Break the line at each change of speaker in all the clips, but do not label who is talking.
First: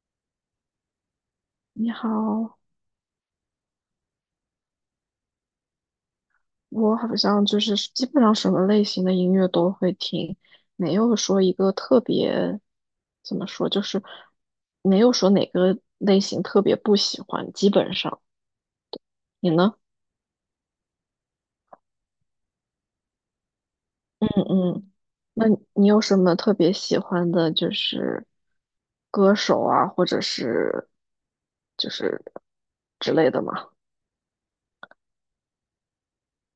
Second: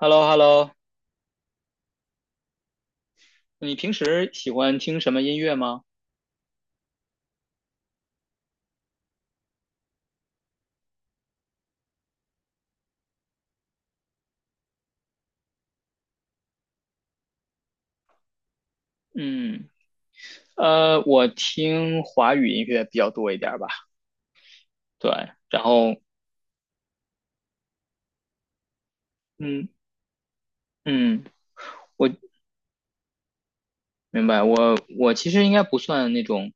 h e l l o h e l l o。
你好。
你平时喜欢听什么音乐吗？
我好像就是基本上什么类型的音乐都会听，没有说一个特别，怎么说，就是没有说哪个类型特别不喜欢，基本上。你
嗯，
呢？
我听华语音乐比较多一点儿吧。
嗯嗯。
对，
那
然
你
后，
有什么特别喜欢的，就是歌手
嗯
啊，或者是
嗯，
就是之类的吗？
明白。我其实应该不算那种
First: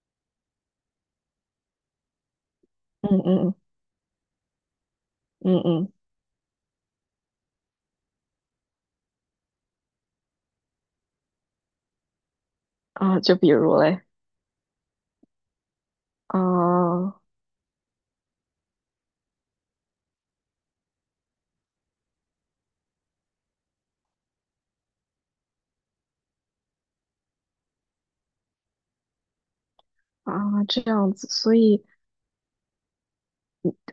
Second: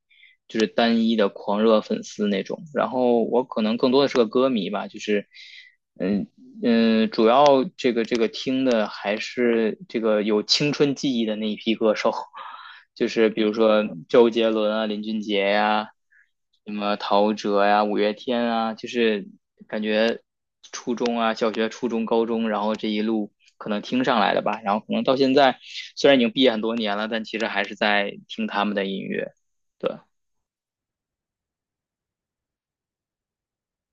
就是单一的狂热粉丝那种，然
嗯
后我
嗯
可能更多的是个歌迷吧，就是
嗯嗯。
嗯嗯，主要这个听的还是这个有青春记忆的那一批歌手，就
啊，
是
就
比
比
如
如
说
嘞。
周杰伦啊、林俊杰呀、什么
啊
陶喆呀、五月天啊，就是感觉初中啊、小学、初中、高中，然后这一路。可能听上来的吧。然后可能到现在，虽然已经毕业很多年了，但其实还是在听他们的音乐。对，
啊，这样子，所以。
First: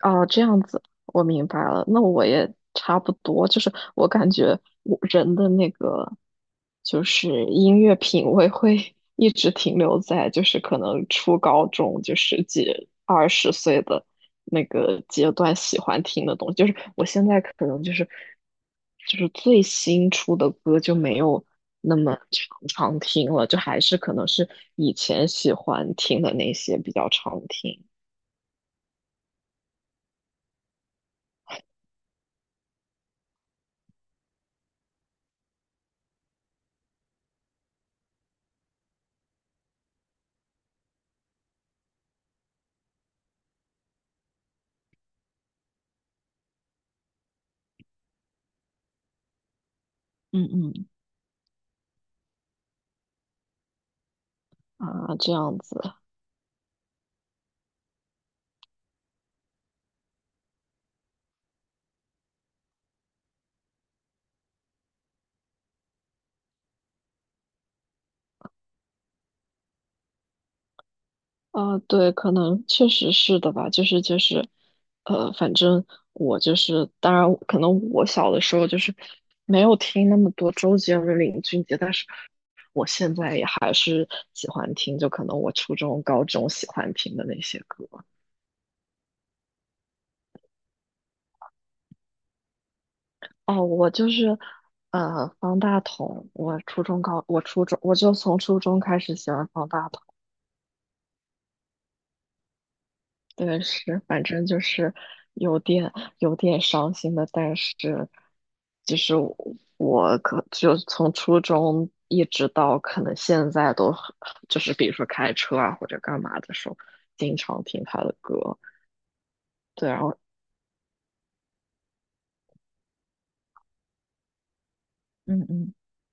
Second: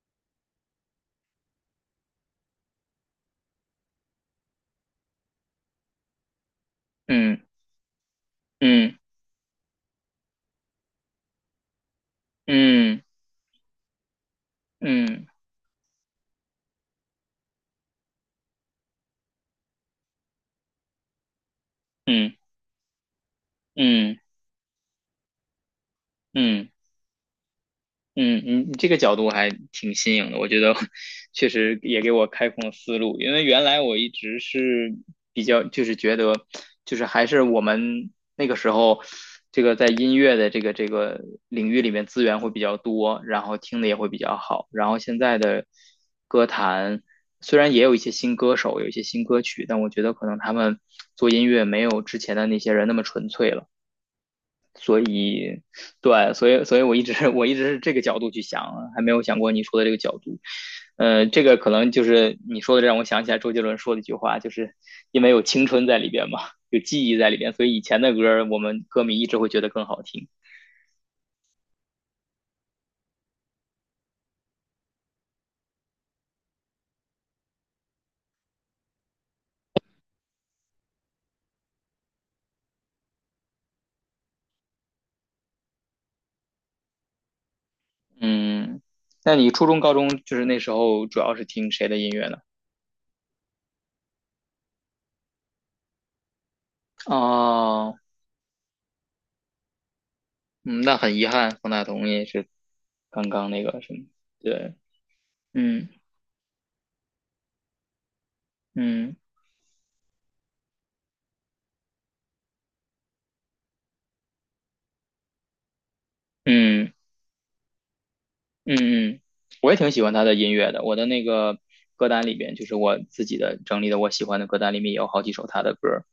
哦，这样子，我明白了。那我也差不多，就是我感觉我人的那个，就
嗯
是音乐品味会
嗯
一直停留在，就是可能初高中，就十几、
嗯
20岁的那个
嗯
阶段喜欢听的东西。就是我现在可能就是，就是最新出的歌就没有那么
嗯
常常听了，就还是
嗯
可
嗯。
能是以前喜欢听的那
嗯
些比较常听。
嗯嗯，你这个角度还挺新颖的，我觉得 确实也给我开阔了思路。因为原来我一直是比较，就是觉得，就是还是我们那个时候，这个在音乐的这个领域里面资源会比较多，然后听的也会比较好。然后现在的歌坛虽然也有一些新歌手，有一些新歌曲，但我觉得可能
嗯
他们
嗯。
做音乐没有之前的那些人那么纯粹了。
啊，这样子。
对，所以我一直是这个角度去想，还没有想过你说的这个角度。这个可能就是你说的，让我想起来周杰伦说的一句话，就是因为有青春在里边嘛，有记忆在里边，所以以前的歌我们歌迷一直会觉得更好听。
啊，对，可能确实是的吧，就是反正我就是，当然可能我小的时候就是没有听那么多周杰伦、林俊杰，但是我现在也还是喜欢听，就可能我初中、高中喜欢听的那些歌。
嗯，那你初中、高中就是那时候主要是听谁的音乐呢？
哦，我就是，方大同，我初中高，我初中我
哦，
就从初中开始喜欢方大同。
嗯，那很遗憾，方大同也是刚刚
对，
那个什
是，
么，
反正就
对，
是有
嗯
点有点伤心的，但是其
嗯
实我可就从初中一直到可能现在都很就是比如说开车啊或者干嘛的时候，
嗯。
经常听他的歌。
嗯嗯，我也
对，
挺
然
喜欢
后
他的音乐的。我的那个歌单里边，就是我自己的整理的我喜欢的歌单里面也有好几首
嗯
他
嗯。
的歌儿。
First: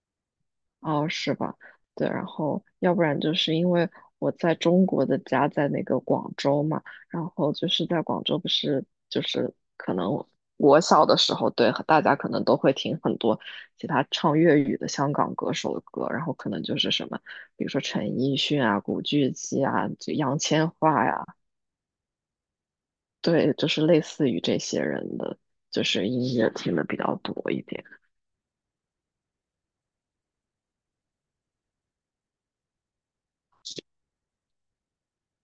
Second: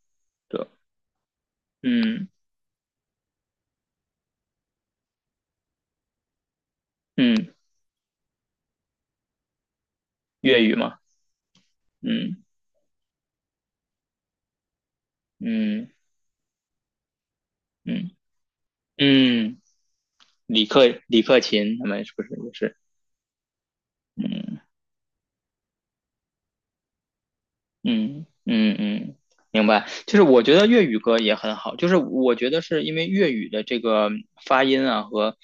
对，
哦，是吧？对，然
嗯
后要不然就是因为我在中国的家在那个广州嘛，然
嗯，
后就是在广州不是就是可能
粤语
我
嘛，
小的时候，对，大家可
嗯
能都会听很多其他唱粤语的香港歌手的
嗯
歌，然后可能就是什么，比如说陈
嗯
奕迅啊、古巨
嗯，
基啊、就杨千嬅
李
呀。
克勤他们是不是也是？
对，就是类似于这
嗯。
些人的，就是音乐听的比较多一点。
嗯嗯嗯，明白。就是我觉得粤语歌也很好，就是我觉得是因为粤语的这个发音啊和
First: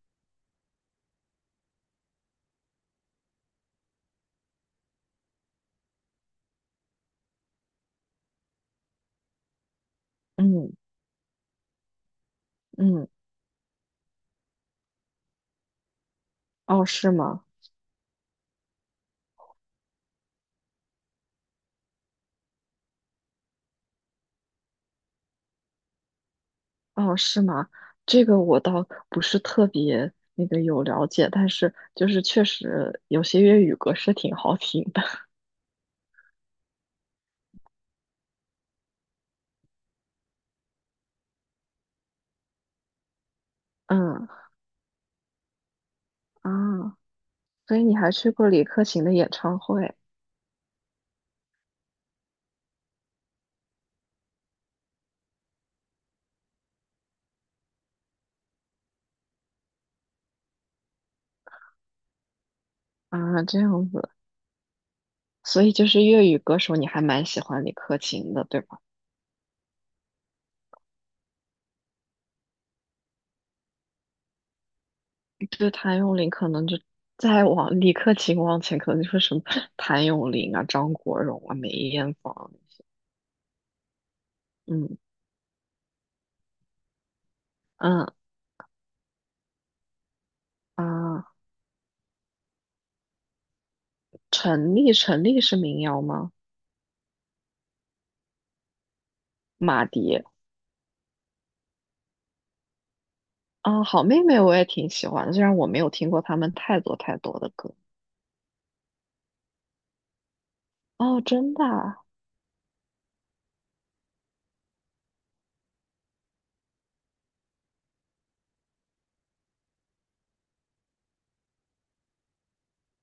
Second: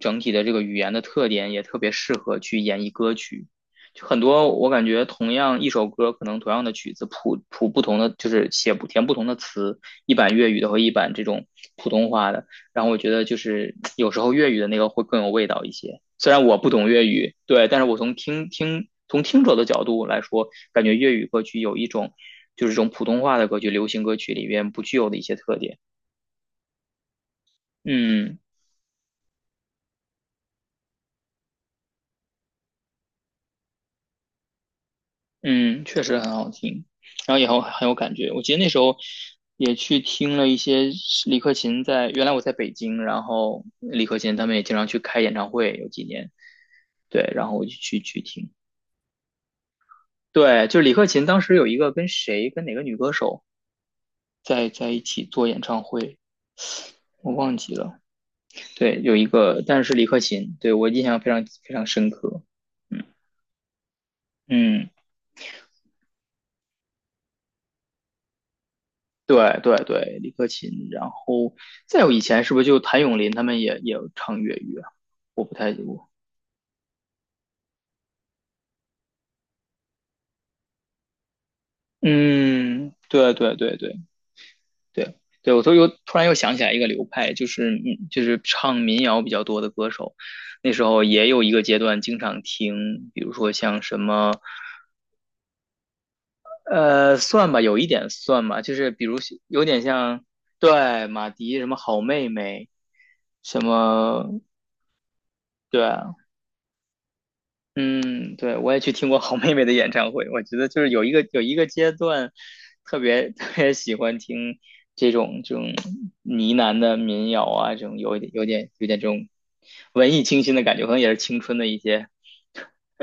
整体的这个语言的特点，也特别适合去演绎歌曲。就很多我感觉同样一首歌，可能同样的曲子谱不同的，就是写不填不同的词，一版粤语的
嗯
和一版这种普通话的。然后我
嗯。
觉得就是有时候粤语的那个会更有味道一些。虽然我不
哦，
懂粤
是
语，
吗？
对，但是我从从听者的角度来说，感觉粤语歌曲有一种就是这种普通话的歌曲、流行歌曲里边不具有的一些特点。
哦，是吗？这
嗯
个我倒不是特别那个有了解，但是就是确实有些粤语歌是挺好听的。
嗯，确实很好听，然后也很有感觉。我记得那时候也去听了一些李克勤在，原来我在北京，然后 李克
嗯。
勤他们也经常去开演唱会，有几年，
啊，
对，然后我就
所以你
去
还
去
去过
听。
李克勤的演唱会
对，就是李克勤当时有一个跟哪个女歌手在一起做演唱会，我忘记了。对，有一个，但是李克勤，对我印象非常非常深刻。嗯
啊？这样子，
嗯，
所以就是粤语歌手，你还蛮喜欢李克勤的，对吧？
对对对，李克勤。然后再有以前是不是就谭咏麟他们也唱粤语啊？
就是谭咏麟，可能就再往李克勤往前，可能就是什么谭咏麟啊、张国荣啊、梅艳芳。
嗯，对对对对
嗯
对对，我都又突然又想起来一个流派，就是
嗯。
就是唱民谣比较多的歌手。那时候
啊，
也有一个阶段经常听，比如说像什么
陈粒，陈粒是民谣吗？
算吧，有一点算吧，就是比如有点
马迪。
像，对，马迪什么好妹妹，什
啊，好妹妹
么，
我也挺喜欢的，虽然我没
对
有听
啊，
过他们太多太多的歌。
嗯，对，我也去听过好妹妹的演唱会，我觉得就是
哦，
有
真
一
的
个阶
啊？
段，特别 特别喜欢听这种呢喃的民谣啊，这种有一点有点有点这种文艺清新的感觉，可能也是青春的一些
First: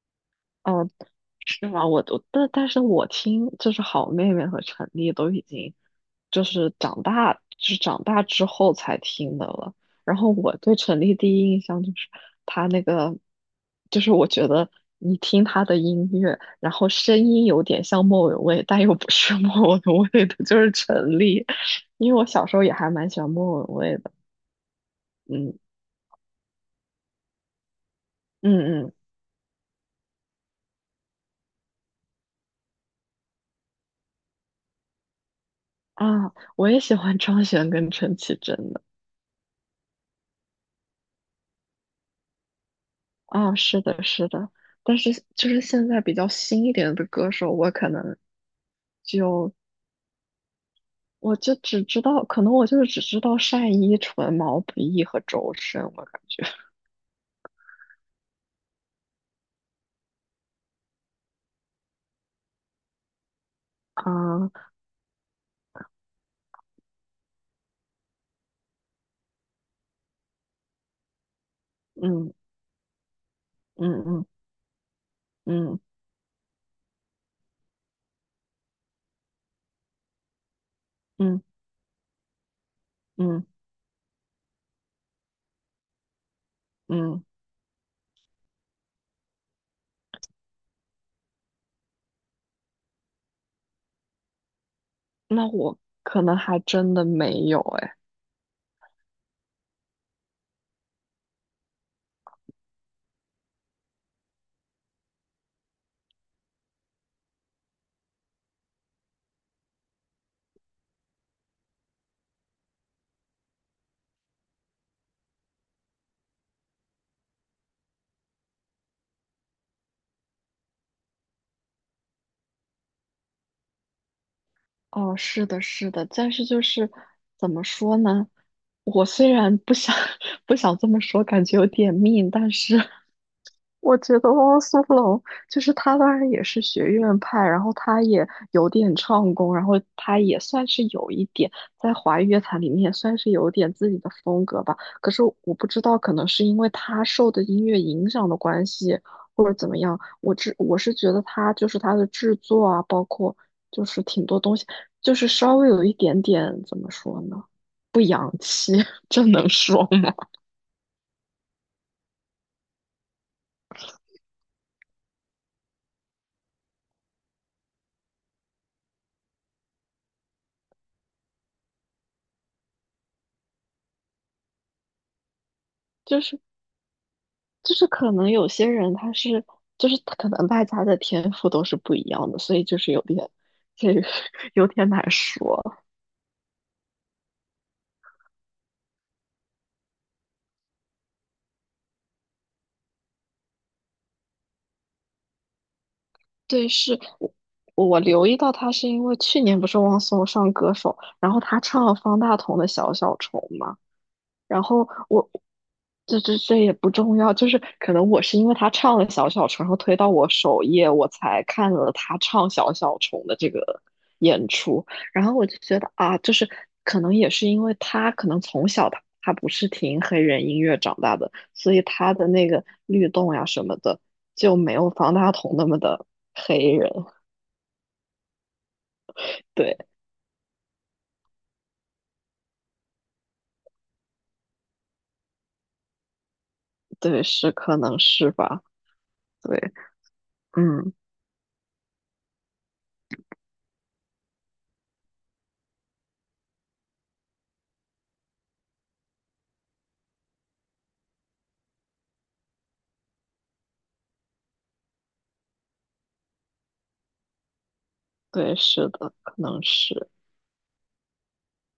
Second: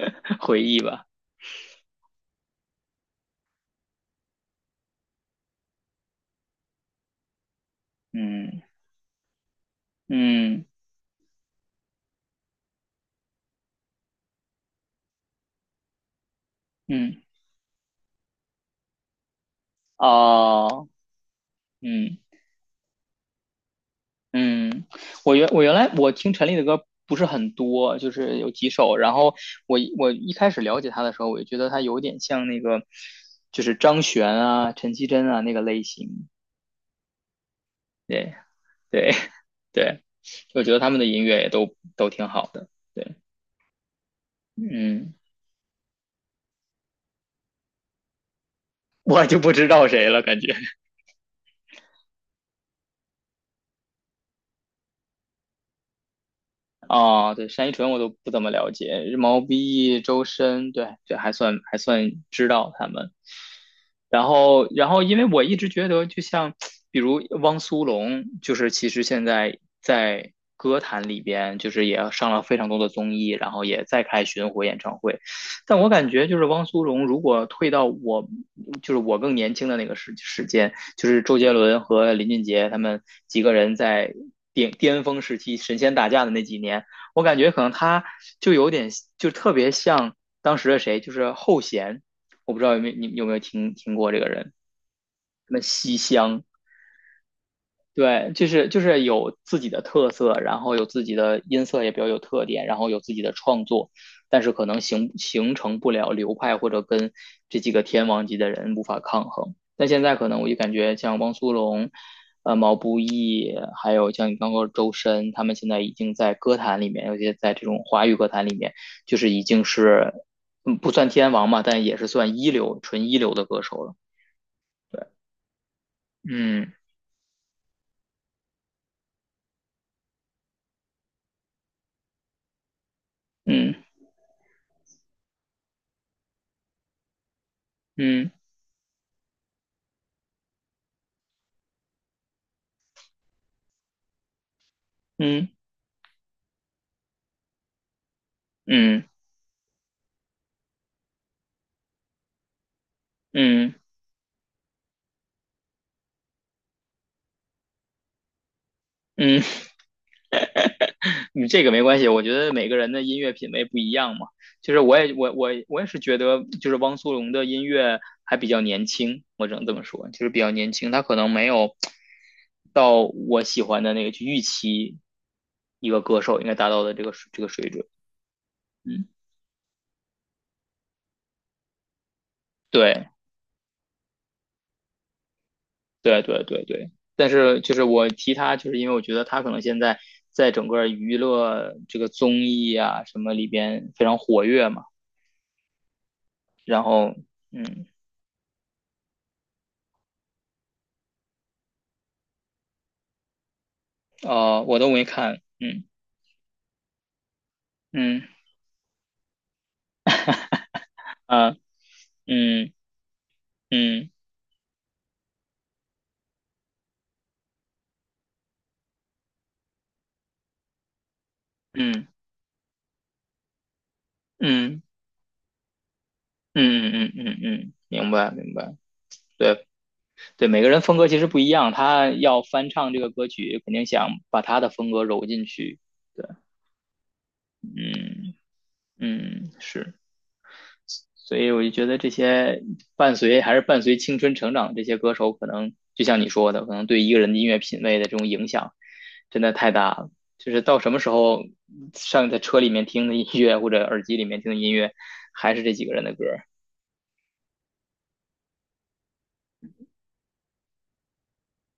回忆
哦，
吧，
是吗？我都，但是我听就是好妹妹和陈粒都已经就是长大，就是长大之
嗯
后才听的了。然后我
嗯
对陈粒第一印象就是她那个，就是我觉得你听她的音乐，然后声
嗯，
音有点像莫文蔚，但又不是莫文蔚的，就是
哦，
陈粒。因
嗯。
为我小时候也还蛮喜欢莫文蔚的。
嗯，
嗯。
我原来我听陈粒的歌不是很多，就是有几
嗯嗯。
首。然后我一开始了解他的时候，我就觉得他有点像那个，就是张悬啊、陈绮贞啊那个类型。
啊，我也喜欢张悬跟陈
对
绮贞的。
对 对，我觉得他们的音乐也都挺好的。对，
啊，是的，是的，但
嗯，
是就是现在比较新一点的歌手，我可能
我就不
就
知道谁了，感觉。
我就只知道，可能我就是只知道单依纯、毛不易和周深，我感觉
哦，对，单依纯我都不怎么了解，毛不易、周深，对，这还算知道他们。然
啊。
后，因为我一直觉得，就像比如汪苏泷，就是其实现在在歌坛里边，就是也上
嗯
了非常多的综艺，然后也在
嗯
开
嗯
巡回演唱会。但
嗯
我感觉，就是汪苏泷如果退到我，就是我更年轻的那个时间，就是周
嗯
杰伦和林俊杰他们几
嗯
个人在巅峰时期神仙打架的那几年，我
嗯。
感觉可能他就有点，就特别像当时的谁，就是后弦。我不知道你有没有听过这个人，
那
什么
我
西
可能
厢，
还真的没有哎。
对，就是有自己的特色，然后有自己的音色也比较有特点，然后有自己的创作，但是可能形成不了流派或者跟这几个天王级的人无法抗衡。但现在可能我就感觉像汪苏泷。毛不易，还有像你刚刚说周深，他们现在已经在歌坛里面，尤其在这种华语歌坛里面，就是已经是，不算天王嘛，但也是算一流、纯一流的歌手了。
哦，是的，是的，但是就
嗯
是怎么说呢？我虽然不想 不想这么说，感觉有点命，但是
嗯
我觉得汪苏泷就是他，当然也是学院派，然后他也
嗯
有点唱功，然后他也算是有一点在华语乐坛里面也算是有点自己的风格吧。可是
嗯
我不知道，可能是因为他受的音乐影响的关系，
嗯
或者怎么样，我是觉得他就是他的制作啊，包括。
嗯
就是挺多东西。就是稍微有一点点怎么说呢，不洋气，这
嗯，嗯
能说吗？
你这个没关系，我觉得每个人的音乐品味不一样嘛。就是我也是觉得，就是汪苏泷的音乐还比较年轻，我只能这么说，就是比较年轻，他可能没有到我喜欢的那个去预期一个
就
歌
是
手应该达到的这个水
就
准。
是可能有些人
嗯，
他是就是可能大家的天赋都是不一样的，所以就是有
对。
点这个 有点难说。
对对对对，但是就是我提他，就是因为我觉得他可能现在在整个娱乐这个综艺啊什么里边非常活跃嘛，
对，
然
是
后嗯
我留意到他是因为去年不是汪苏泷上歌手，然后他唱了方大同的《小小虫》嘛。然
哦、我
后
都没
我
看，嗯
这也不重要，就是可能
嗯
我是因为他唱了小小虫，然后推到我首页，我才
啊
看了他唱小
嗯
小虫的这个
嗯
演出，然后我就觉得啊，就是可能也是因为他可能从小他不是听黑人音乐长大的，所以
嗯
他的那个律动呀什么的就没
嗯嗯
有方大同那么的黑人。
嗯嗯嗯嗯，明白明白，对
对
对，每个人风格其实不一样，他要翻唱这个歌曲，肯定想把他的风格揉进去，对，
对，是可能是
嗯
吧。
嗯
对。
是。
嗯。
所以我就觉得这些伴随青春成长的这些歌手，可能就像你说的，可能对一个人的音乐品味的这种影响真的太大了。就是到什么时候在车里面听的音乐，或者耳机里面听的音乐，还是这几个人的歌
对，是的可能是。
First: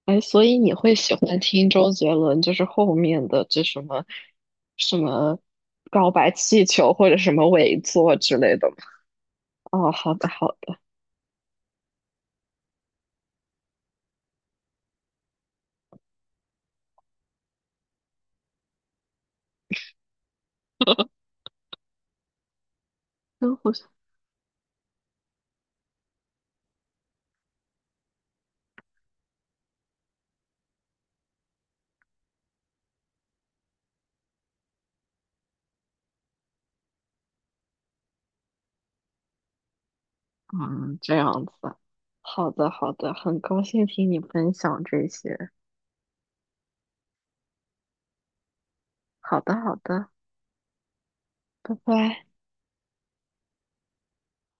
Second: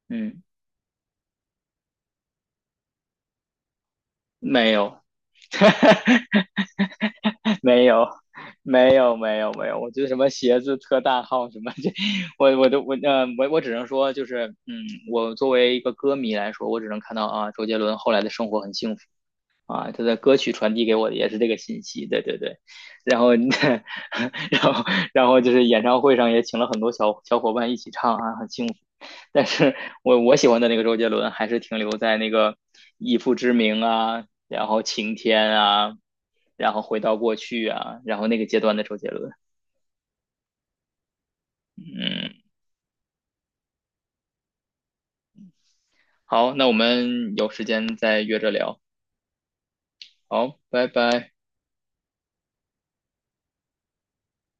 哎，
嗯，
所以你会喜欢听周杰伦，就是后面的这什么
没
什
有，
么告白气球或者什么 尾
没有，
作之类的吗？
没有，没有，没有。我
哦，
觉得
好
什
的
么
好
鞋子
的。
特大号什么这，我只能说就是我作为一个歌迷来说，我只能看到啊，周杰伦后来的生活很幸福。啊，他的歌曲传递给我的 也是这个信息，对对对。然后，
真互。
然后，然后就是演唱会上也请了很多小伙伴一起唱啊，很幸福。但是我喜欢的那个周杰伦还是停留在那个以父之名啊，然后晴天啊，然后回到过去啊，然后那个阶段的周杰伦。
嗯，这样子，
嗯，
好的好的，很高兴听你分享这些，
好，那我们有时间再约着聊。
好的好的，
好，拜拜。
拜拜。